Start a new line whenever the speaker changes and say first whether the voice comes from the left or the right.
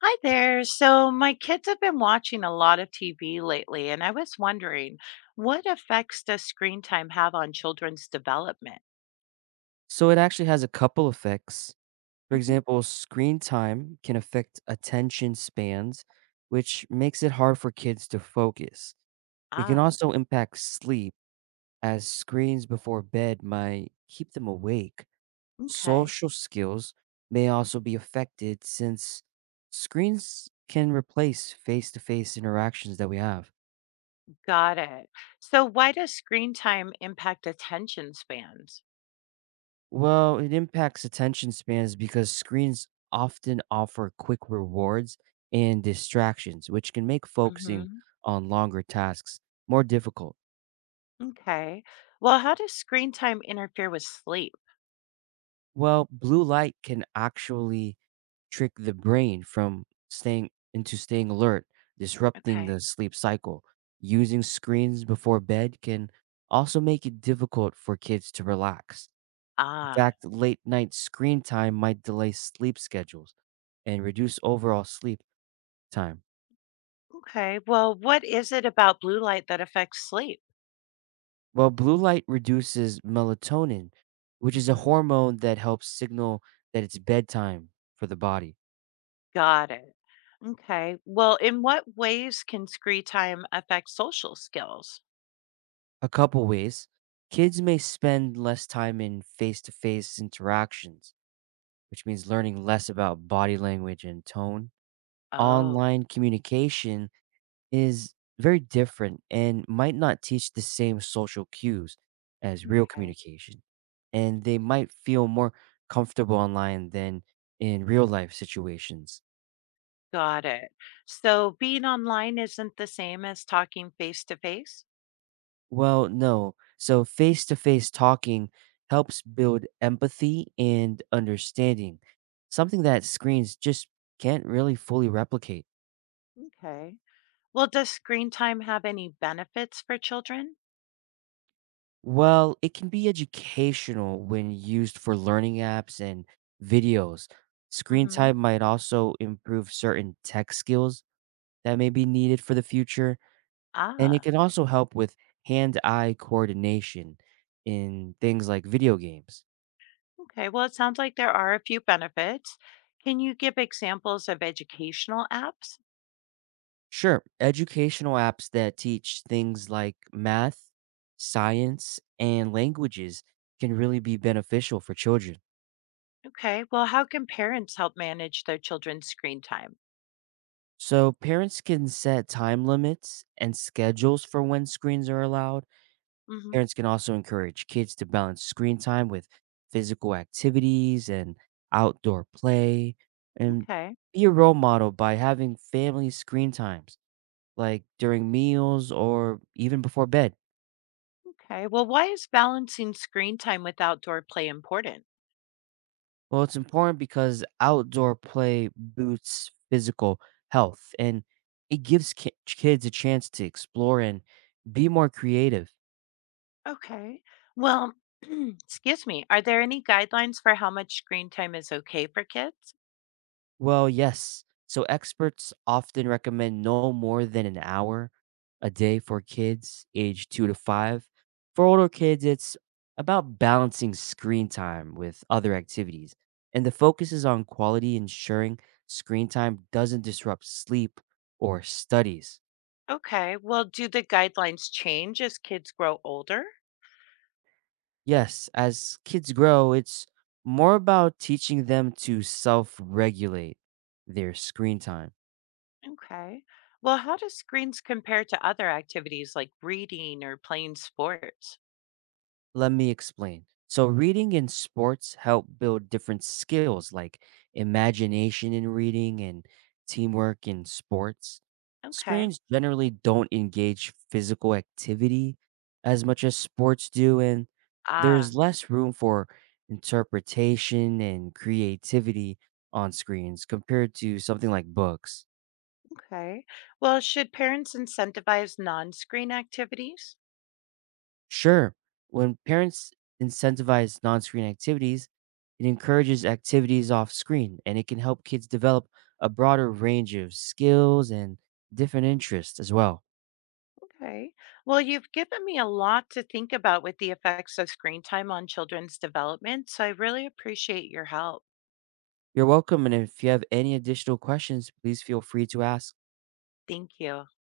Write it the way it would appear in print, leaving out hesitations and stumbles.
left: Hi there. So, my kids have been watching a lot of TV lately, and I was wondering what effects does screen time have on children's development?
right: So it actually has a couple effects. For
left: Hmm.
right: example, screen time can affect attention spans, which makes it hard for kids to focus. It can
left: Ah,
right: also impact sleep, as screens before bed might keep them awake.
left: okay.
right: Social skills may also be affected since screens can replace face to face interactions that we have.
left: Got it. So, why does screen time impact attention spans?
right: Well, it impacts attention spans because screens often offer quick rewards and distractions, which can make focusing
left: Hmm.
right: on longer tasks more difficult.
left: Okay. Well, how does screen time interfere with sleep?
right: Well, blue light can actually trick the brain from staying into staying alert, disrupting
left: Okay.
right: the sleep cycle. Using screens before bed can also make it difficult for kids to relax. In
left: Ah,
right: fact, late night screen time might delay sleep schedules and reduce overall sleep time.
left: okay. Well, what is it about blue light that affects sleep?
right: Well, blue light reduces melatonin, which is a hormone that helps signal that it's bedtime for the body.
left: Got it. Okay. Well, in what ways can screen time affect social skills?
right: A couple ways kids may spend less time in face to face interactions, which means learning less about body language and tone.
left: Oh,
right: Online communication is very different and might not teach the same social cues as real
left: okay.
right: communication. And they might feel more comfortable online than in real life situations.
left: Got it. So being online isn't the same as talking face to face?
right: Well, no. So face to face talking helps build empathy and understanding, something that screens just can't really fully replicate.
left: Okay. Well, does screen time have any benefits for children?
right: Well, it can be educational when used for learning apps and videos. Screen
left: Mm-hmm.
right: time might also improve certain tech skills that may be needed for the future, and it
left: Ah,
right: can also help with hand eye coordination in things like video games.
left: okay. Well, it sounds like there are a few benefits. Can you give examples of educational apps?
right: Sure. Educational apps that teach things like math, science, and languages can really be beneficial for children.
left: Okay. Well, how can parents help manage their children's screen time?
right: So, parents can set time limits and schedules for when screens are allowed.
left: Mm-hmm.
right: Parents can also encourage kids to balance screen time with physical activities and outdoor play and
left: Okay.
right: be a role model by having family screen times, like during meals or even before bed.
left: Okay. Well, why is balancing screen time with outdoor play important?
right: Well, it's important because outdoor play boosts physical health and it gives kids a chance to explore and be more creative.
left: Okay. Well, excuse me. Are there any guidelines for how much screen time is okay for kids?
right: Well, yes. So, experts often recommend no more than an hour a day for kids age 2 to 5. For older kids, it's about balancing screen time with other activities. And the focus is on quality, ensuring screen time doesn't disrupt sleep or studies.
left: Okay. Well, do the guidelines change as kids grow older?
right: Yes, as kids grow, it's more about teaching them to self regulate their screen time.
left: Okay. Well, how do screens compare to other activities like reading or playing sports?
right: Let me explain. So, reading in sports help build different skills like imagination in reading and teamwork in sports.
left: Okay.
right: Screens generally don't engage physical activity as much as sports do, and
left: Ah,
right: there's less room for interpretation and creativity on screens compared to something like books.
left: okay. Well, should parents incentivize non screen activities?
right: Sure. When parents incentivize non screen activities, it encourages activities off screen and it can help kids develop a broader range of skills and different interests as well.
left: Okay. Well, you've given me a lot to think about with the effects of screen time on children's development, so I really appreciate your help.
right: You're welcome. And if you have any additional questions, please feel free to ask.
left: Thank you.